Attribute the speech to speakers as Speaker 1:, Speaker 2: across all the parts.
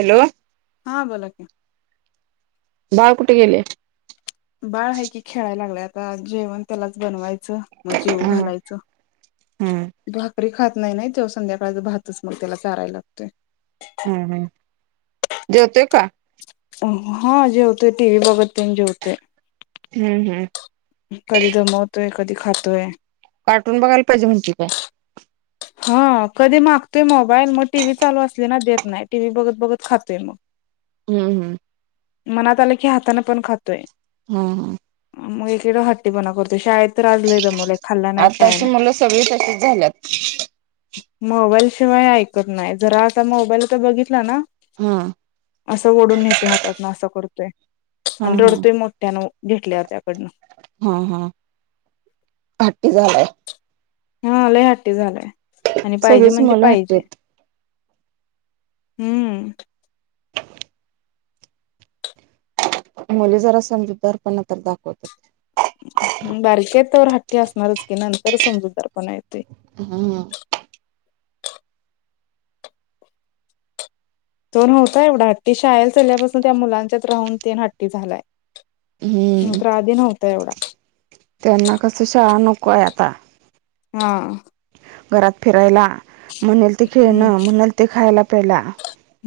Speaker 1: Hello
Speaker 2: हा बोला कि -
Speaker 1: बाळ कुठे गेले.
Speaker 2: बाळ आहे की खेळायला लागलंय आता जेवण त्यालाच बनवायचं - मग जेव
Speaker 1: हम्म
Speaker 2: घालायचं
Speaker 1: हम्म
Speaker 2: भाकरी खात- नाही नाही तेव संध्याकाळच पाहतच मग त्याला चारायला लागते.
Speaker 1: हम् हम् जेवते का -
Speaker 2: हा जे होतय टी व्ही बघत तेन जेवतेय -
Speaker 1: हम्म -हम्म
Speaker 2: दमवतोय कधी खातोय?
Speaker 1: कार्टून बघायला पाहिजे म्हणते काय -
Speaker 2: हा कधी मागतोय मोबाईल मग टी व्ही चालू असली ना देत नाही टी व्ही बघत बघत खातोय मग -
Speaker 1: हम्म -हम्म
Speaker 2: मनात आलं की हातान पण खातोय!
Speaker 1: हम्म -हम्म
Speaker 2: मग एकेकदा हट्टीपणा करतो शाळेत्र आलय मला -
Speaker 1: आताची मुलं सगळे तसेच झाल्यात -
Speaker 2: मोबाईल शिवाय ऐकत नाही जरा आता मोबाईल तर बघितला ना -
Speaker 1: हा
Speaker 2: असं ओढून नेतोय हातातन असं करतोय
Speaker 1: हा
Speaker 2: आणि
Speaker 1: हा.
Speaker 2: रडतोय मोठ्यानं घेतल्या त्याकडनं -
Speaker 1: हा हा हाट्टी झालाय -
Speaker 2: हा लई हाट्टी झालंय आणि पाहिजे
Speaker 1: सगळीच
Speaker 2: म्हणजे
Speaker 1: मुलं हट्टी
Speaker 2: पाहिजे.
Speaker 1: आहेत.
Speaker 2: हम्म
Speaker 1: मुली जरा समजूदारपना तर दाखवत्यात.
Speaker 2: बारक्या तर हट्टी असणारच की नंतर समजूतदार -
Speaker 1: हा
Speaker 2: तो नव्हता एवढा हट्टी शाळेला चलल्यापासून त्या मुलांच्यात राहून तीन हट्टी झालाय ह
Speaker 1: हम्म
Speaker 2: तर आधी नव्हता एवढा -
Speaker 1: त्यांना कस शाळा नकोय आता -
Speaker 2: हा
Speaker 1: घरात फिरायला म्हणेल ते
Speaker 2: हम्म
Speaker 1: खेळणं म्हणेल ते खायला प्यायला -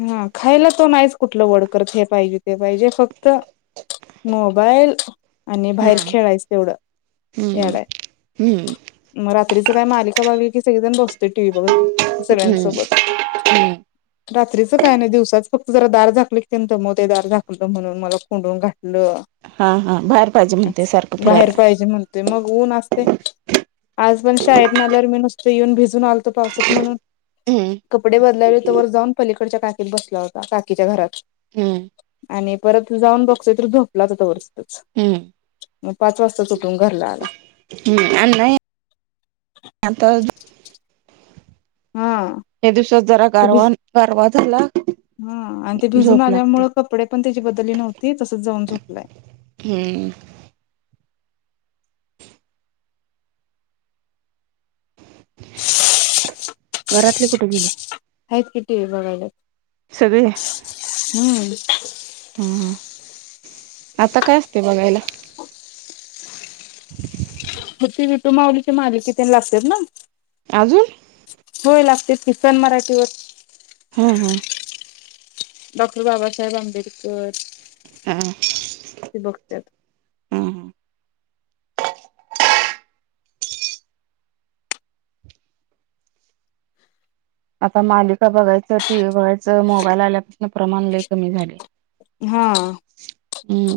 Speaker 2: हा खायला तो नाहीच कुठलं वड करत हे पाहिजे ते पाहिजे फक्त मोबाईल आणि बाहेर
Speaker 1: हम्म
Speaker 2: खेळायच तेवढं
Speaker 1: हम्म
Speaker 2: याड हाय
Speaker 1: हम्म
Speaker 2: मग रा त्रीच काय मालिका बघायला सगळीजण बसतोय टी व्ही बघत
Speaker 1: हम्म हम्म [unintelligible]
Speaker 2: रात्रीच काय नाही दिवसाच फक्त जरा दार झाकल की तेन जरा दमवतोय दार झाकलं म्हणून मला कोंडून घात लं
Speaker 1: हा हा बाहेर पाहिजे म्हणते सारखं फिरायला
Speaker 2: बाहेर पाहिजे म्हणतोय मग ऊन असते आज पण शाळेतणं आल्यावर मी नुसत येऊन भिजून आलतो पावसात म्हणून
Speaker 1: हम्म
Speaker 2: कपडे बदलालोय तवर जाऊन पलीकडच्या काकीत बसला होता काकीच्या घरात
Speaker 1: हम्म
Speaker 2: आणि परत जाऊन बघतोय तर झोपला होता तवर तिथंच
Speaker 1: हम्म
Speaker 2: मग पाच वाजताच उठून घरला आला
Speaker 1: हम्म आणि नाही आता
Speaker 2: हा
Speaker 1: या दिवसात जरा
Speaker 2: ते भी
Speaker 1: गारवा गारवा झाला
Speaker 2: हा आणि ते भिजून
Speaker 1: झोप लागते.
Speaker 2: आल्यामुळं कपडे पण त्याची बदली नव्हती तसच जाऊन झोपलाय
Speaker 1: हम्म घरातले कुठे गेले
Speaker 2: आहेत की टीव्ही बघायल्यात हम्म.
Speaker 1: हा हा आता काय असतयं बघायला? [inaudible]
Speaker 2: मग ते विठू माऊलीच्या मालिकी तेन लागत्यात ना
Speaker 1: अजून
Speaker 2: होय लागत्यात ती सन मराठीवर.
Speaker 1: हम्म हम्म.
Speaker 2: डॉक्टर बाबासाहेब आंबेडकर.
Speaker 1: हा
Speaker 2: ते बघत्यात.
Speaker 1: हम्म हम्म आता मालिका बघायचं टीव्ही बघायचं मोबाईल आल्यापासून प्रमाण लय कमी झालयं.
Speaker 2: हा.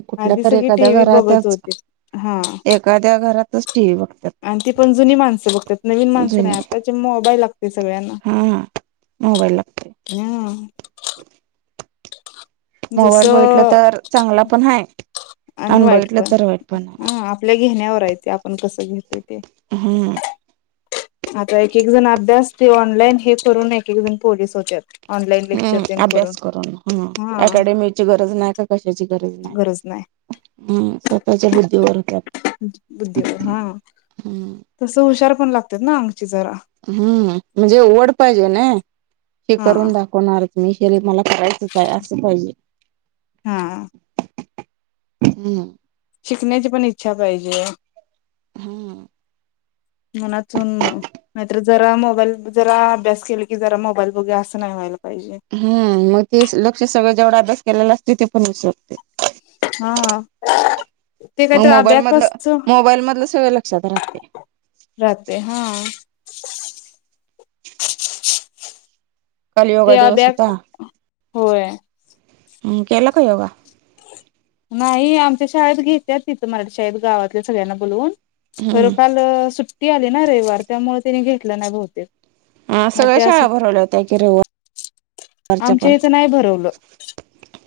Speaker 1: कुठल्या
Speaker 2: आधी
Speaker 1: तर
Speaker 2: सगळी
Speaker 1: एखाद्या
Speaker 2: टी व्ही बघत
Speaker 1: घरातच
Speaker 2: होतीत हा.
Speaker 1: एखाद्या घरातच टी व्ही बघतात
Speaker 2: आणि ती पण जुनी माणसं बघत्यात नवीन माणसं नाही
Speaker 1: जुनी
Speaker 2: आता चे मोबाईल लागत य सगळ्यांना
Speaker 1: हा हा मोबाईल लागते
Speaker 2: हं. जस
Speaker 1: मोबाईल बघितलं तर चांगला पण हाय
Speaker 2: आणि वाईट
Speaker 1: बघितलं
Speaker 2: पण
Speaker 1: तर वाईट पण आहे
Speaker 2: ह आपल्या इक घेण्यावर आहे ते आपण कसं घेत
Speaker 1: हं.
Speaker 2: आता एक एक जण अभ्यास ते ऑनलाईन हे करून एक एक जण पोलीस होत्यात. ऑनलाईन लेक्चर
Speaker 1: हम्म
Speaker 2: तेन
Speaker 1: अभ्यास करून ह
Speaker 2: हा
Speaker 1: अकॅडमीची गरज नाही का कशाची गरज नाय. हम्म स्वतःच्या बुद्धीवर हुत्यात.
Speaker 2: बुद्धीवर हा तस हुशार पण लागत्यात ना अंगची जरा.
Speaker 1: हम्म म्हणजे ओढ पाहिजे नाही हे
Speaker 2: हा
Speaker 1: करून दाखवणार. मी हे मला करायचचं आहे असं पाहिजे.
Speaker 2: हा.
Speaker 1: हम्म.
Speaker 2: शिकण्याची पण इच्छा पाहिजे.
Speaker 1: हम्म
Speaker 2: मनातून नाहीतर जरा मोबाईल जरा अभ्यास केला की जरा मोबाईल बघूया असं नाही व्हायला पाहिजे
Speaker 1: हम्म मग ते स लक्ष सगळं जेवढा अभ्यास केलेला अस त्यो पण विसरतोय.
Speaker 2: हा ते
Speaker 1: मग
Speaker 2: काहीतरी
Speaker 1: मोबाईल मधलं
Speaker 2: अबॅकसच
Speaker 1: मोबाईल मधलं सगळ लक्षात राहतयं.
Speaker 2: राहतयं हा.
Speaker 1: काल योगा
Speaker 2: ते
Speaker 1: दिवस हुता.
Speaker 2: अबॅक होय
Speaker 1: हम्म केला का योगा?
Speaker 2: नाही आमच्या शाळेत घेत्याच तिथं मराठी शाळेत गावातल्या सगळ्यांना बोलवून खरं
Speaker 1: हम्म
Speaker 2: काल सुट ट्टी आली ना रविवार त्यामुळे त्यांनी घेतलं नाय बहुतेक.
Speaker 1: हा
Speaker 2: मग
Speaker 1: सगळ्या
Speaker 2: ते असं
Speaker 1: शाळा भरवल्या होत्या की रविवार
Speaker 2: आमच्या याच नाय भरवलं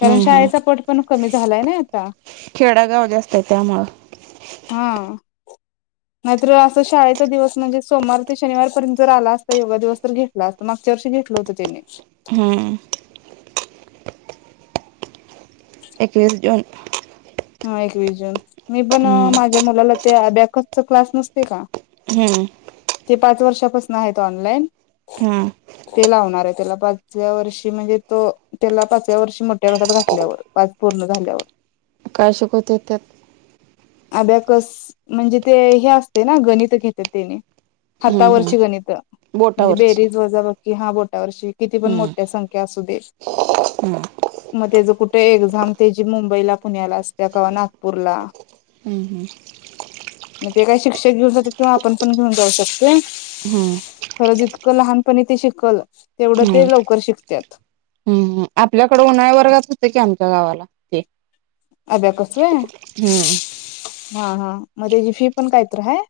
Speaker 2: कारण शाळेचा पट पण कमी झालाय ना आता
Speaker 1: खेडगाव जास्तयं त्यामुळं
Speaker 2: हा
Speaker 1: [inaudible]
Speaker 2: नाहीतर असं शाळेचा दिवस म्हणजे सोमवार ते शनिवारपर्यंत जर आला असता योगा दिवस तर घेतल असतं मागच्या वर्षी घेतलं होतं त्यांनी.
Speaker 1: हम्म. एकवीस जून
Speaker 2: हां एकवीस जून मी पण
Speaker 1: हम्म
Speaker 2: माझ्या मुलाला ते अबॅकसचा क्लास नसतय का
Speaker 1: हम्म.
Speaker 2: ते पाच वर्षापासून आहेत ऑनलाइन
Speaker 1: हा
Speaker 2: ते लावणार आहे त्याला पाचव्या वर्षी म्हणजे तो त्याला पाचव्या वर्षी मोठ्या गटात घातल्यावर पाच पूर्ण झाल्यावर.
Speaker 1: काय शिकवत्यात त्यात?
Speaker 2: अबॅकस म्हणजे ते हे असतंय ना गणित घेत्यात तेनी.
Speaker 1: हम्म हम्म
Speaker 2: हातावरची गणित म्हणजे
Speaker 1: बोटावरची
Speaker 2: बेरीज, वजाबाकी हा बोटा यावर्षी किती पण मोठ्या संख्या असू दे
Speaker 1: हम्.
Speaker 2: तेज कुठे एक्झाम त्याची मुंबईला, पुण्याला असत्या कवा नागपूरला.
Speaker 1: हम्म
Speaker 2: मग तेे काय शिक्षक घेऊन जातात. किंवा आपण पण घेऊन जाऊ शकतोय.
Speaker 1: हम्म
Speaker 2: खरं जीतकं लहानपणी ते शिकल तेवढं ते लवकर शिकत्यात.
Speaker 1: आपल्याकड उन्हाळी वर्गात होत कि आमच्या गावाला ते
Speaker 2: अबॅकस होय.
Speaker 1: हम्म
Speaker 2: हा हा मग त्याची फी पण काहीतर हाय.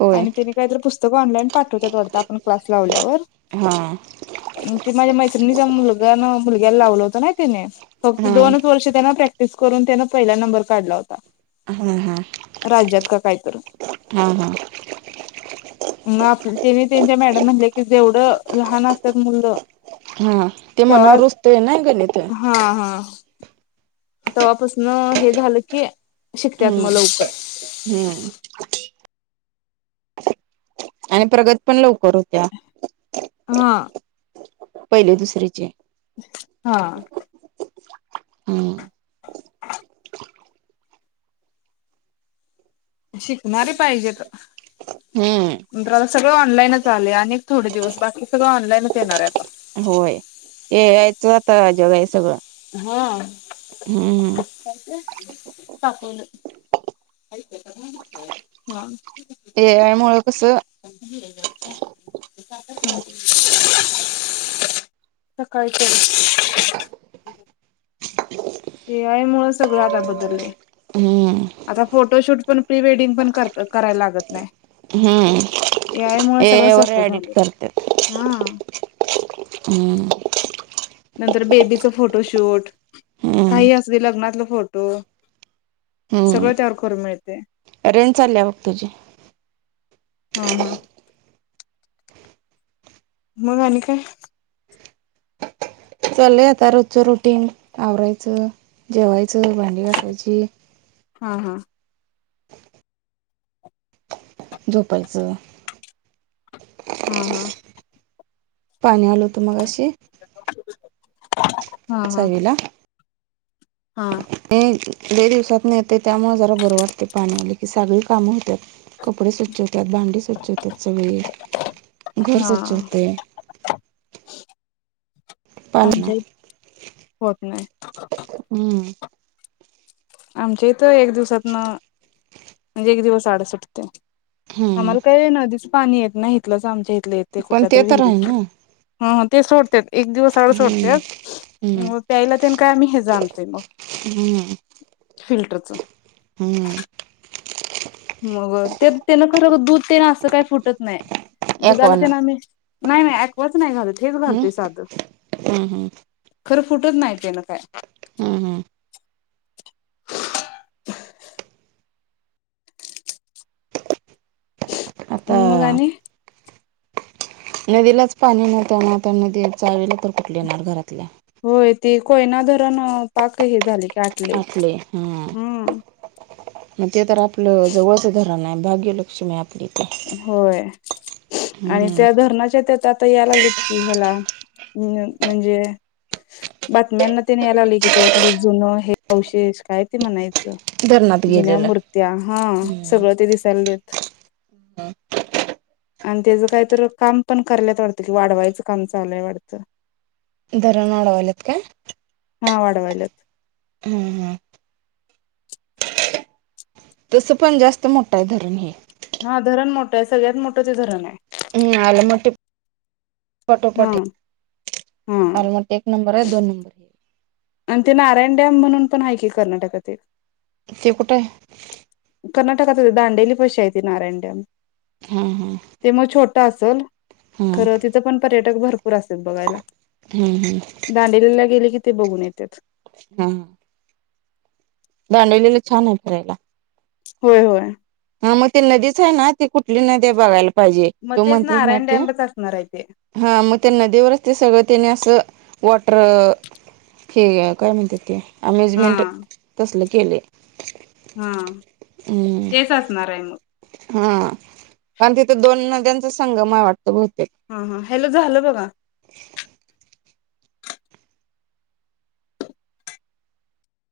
Speaker 1: होय
Speaker 2: आणि त्याने काहीतर पुस्तक ऑनलाईन पाठवतात वाढत. आपण क्लास लावल्यावर
Speaker 1: हा
Speaker 2: मग ते माझ्या मैत्रिणीच्या मुलग्यांन मुलग्याला लावलं होत नई त्यानी. फक्त
Speaker 1: हा
Speaker 2: दोनच वर्ष त्यांना प्रॅक्टिस करून त्यान पहिला नंबर काढला होता.
Speaker 1: हा. हा.
Speaker 2: राज्यात का काय तर
Speaker 1: हा हा.
Speaker 2: मग आपण त्यांनी त्यांच्या मॅडम म्हणल्या की जेवढं लहान असतात मुलं
Speaker 1: हा ते
Speaker 2: तेव्हा
Speaker 1: मनावर रुजतय ना गणित.
Speaker 2: तेव्हापासून हे झालं की शिकत्यात
Speaker 1: हम्म
Speaker 2: मग लवकर
Speaker 1: हम्म. आणि प्रगत पण लवकर होत्यात.
Speaker 2: हा.
Speaker 1: पहिली, दुसरीचे.
Speaker 2: हा
Speaker 1: हम्म.
Speaker 2: शिकणारी पाहिजेत.
Speaker 1: हम्म.
Speaker 2: सगळ ऑनलाईनच आलय आणि थोडे दिवस बाकी सगळं ऑनलाईनच येणार आहे आता.
Speaker 1: होय ए. आय. च आता जग हे सगळं.
Speaker 2: हा
Speaker 1: हम्म
Speaker 2: काकून. हा.
Speaker 1: ए आय मूळ
Speaker 2: [inaudible] सकाळच. ए आय मुळं सगळं आता बदललय.
Speaker 1: हम्म
Speaker 2: आता फोटोशूट पण प्री-वेडिंग पण करायला लागत नाही. ए आय मुळ
Speaker 1: हम्म ए
Speaker 2: सगळं
Speaker 1: आई वर
Speaker 2: सोपं
Speaker 1: एडिट
Speaker 2: झालं
Speaker 1: करत्यात.
Speaker 2: हा
Speaker 1: हम्म.
Speaker 2: नंतर बेबीचं फोटोशूट
Speaker 1: हम्म
Speaker 2: काही असुदेत लग्नातलं फोटो -
Speaker 1: हम्म
Speaker 2: सगळं त्यावर करून मिळते.
Speaker 1: रेंज चालल्या बघ तुझी
Speaker 2: हां -हां मग आणि काय?
Speaker 1: चाललय आता रोजचं रुटीन आवरायचं जेवायचं - च भांडी घासायची -
Speaker 2: हां-हां.
Speaker 1: झोपलचं -
Speaker 2: हां -हां.
Speaker 1: पाणी आल होत मगाशी
Speaker 2: [inaudible]
Speaker 1: चावीला
Speaker 2: हा.
Speaker 1: ये लई दिवसात न येतय, त्यामुळ जरा बरं वाटत पाणी आल की, सगळी कामं होत्यात कपडे स्वच्छ हो त्यात, भांडी स्वच्छ होत्यात सगळी, घर स्वच्छ
Speaker 2: हा
Speaker 1: होतय.
Speaker 2: आमच्या इथ होत नाही.
Speaker 1: हम्म
Speaker 2: आमच्या इथं एक दिवसात न म्हणजे एक दिवस अड सुटतय -
Speaker 1: हम्म
Speaker 2: आम्हाला काय नदीच पाणी येत ना इथलंच आमच्या इथलं येते
Speaker 1: पण
Speaker 2: कुठल्या
Speaker 1: ते
Speaker 2: तरी
Speaker 1: तर आहे
Speaker 2: विहिरीत
Speaker 1: ना
Speaker 2: - ह ते सोडते. एक दिवस आड
Speaker 1: हम्म
Speaker 2: सोडत्यात
Speaker 1: हम्म
Speaker 2: मग प्यायला तेन काय आम्ही हेज आणतोय मग
Speaker 1: हम्म
Speaker 2: - फिल्टरचं
Speaker 1: हम्म
Speaker 2: मग तेन खरं दूध ते ना असं काही फुटत नाही. दुधाला
Speaker 1: एकवान
Speaker 2: ते ना मी नाही नाही एक्वाच नाही घालत हेच घालतोय साधं-
Speaker 1: हम -हम
Speaker 2: खरं फुटत नाही ते ना काय -
Speaker 1: हम्- हम् आता
Speaker 2: मग आणि -
Speaker 1: नदीलाच पाणी नव्हत आणि आता नदी चावीला तर कुटल येणार घरातल -
Speaker 2: होय ती कोयना धरण पाक हे झाले. आटले.
Speaker 1: आठलय हां -हां
Speaker 2: हम्म
Speaker 1: मग ते तर आपलं जवळचं धरण आहे भाग्यलक्ष्मी -
Speaker 2: होय आणि
Speaker 1: हम्म
Speaker 2: त्या धरणाच्या त्यात आता यायला लागलेत कि ह्याला - ह म्हणजे - बातम्यांना तेनी या लावले की त्यातली जुनं हे अवशेष काय ते म्हणायचं
Speaker 1: धरणात
Speaker 2: - जुन्या
Speaker 1: गेलेलं
Speaker 2: मूर्त्या हा सगळं
Speaker 1: हम्म
Speaker 2: ते दिसालेत. आणि त्याचं कायत काम पण कयत वाटतं कि वाढवायचं काम चालू वाढत.
Speaker 1: धरन वाढववाल्यात काय?
Speaker 2: हा वाढवाल्यात.
Speaker 1: तस पण जास्त मोठा आहे धरण हे -
Speaker 2: हा धरण मोठं सगळ्यात मोठं ते धरण आहे.
Speaker 1: हम्म अलमट्टी -
Speaker 2: हा
Speaker 1: फटोपटे -
Speaker 2: हा
Speaker 1: अलमट्टी एक नंबर आहे दोन नंबर हे!
Speaker 2: आणि ते नारायण डॅम म्हणून पण आहे कर्नाटकातील -
Speaker 1: ते कुठाय -
Speaker 2: कर्नाटकात दांडेली पशी आहे ते नारायण डॅम -
Speaker 1: हम्म -हम्म
Speaker 2: ठा असल खरं तिथं पण पर्यटक भरपूर - पुर असत्यात बघायला
Speaker 1: हम्म
Speaker 2: दांडिला गेले की ते बघून येतेत.
Speaker 1: हाऽऽ दांडवलीला छान आहे फिरायलाऽऽ
Speaker 2: होय होय.
Speaker 1: हा मग ते नदीच आहे ना ती कुठली नदी बघायला पाहिजे,,
Speaker 2: मग
Speaker 1: तो
Speaker 2: तेच
Speaker 1: म्हणतस नाय
Speaker 2: नारायण डॅमच असणार आहे ते
Speaker 1: तेऽऽ हा मग त्या नदीवरच ते सगळं त्यानी असंऽऽ वॉटर,,, हे काय म्हणतात ते
Speaker 2: हा
Speaker 1: अमेजमेंट तसलं केलंय.
Speaker 2: हा,, तेच असणार आहे म.
Speaker 1: हा,,, कारण तिथं दोन नद्यांचा संगम आय वाटतं बहुऽऽऽ
Speaker 2: हा हा,,, हेॅलो झालं बघा..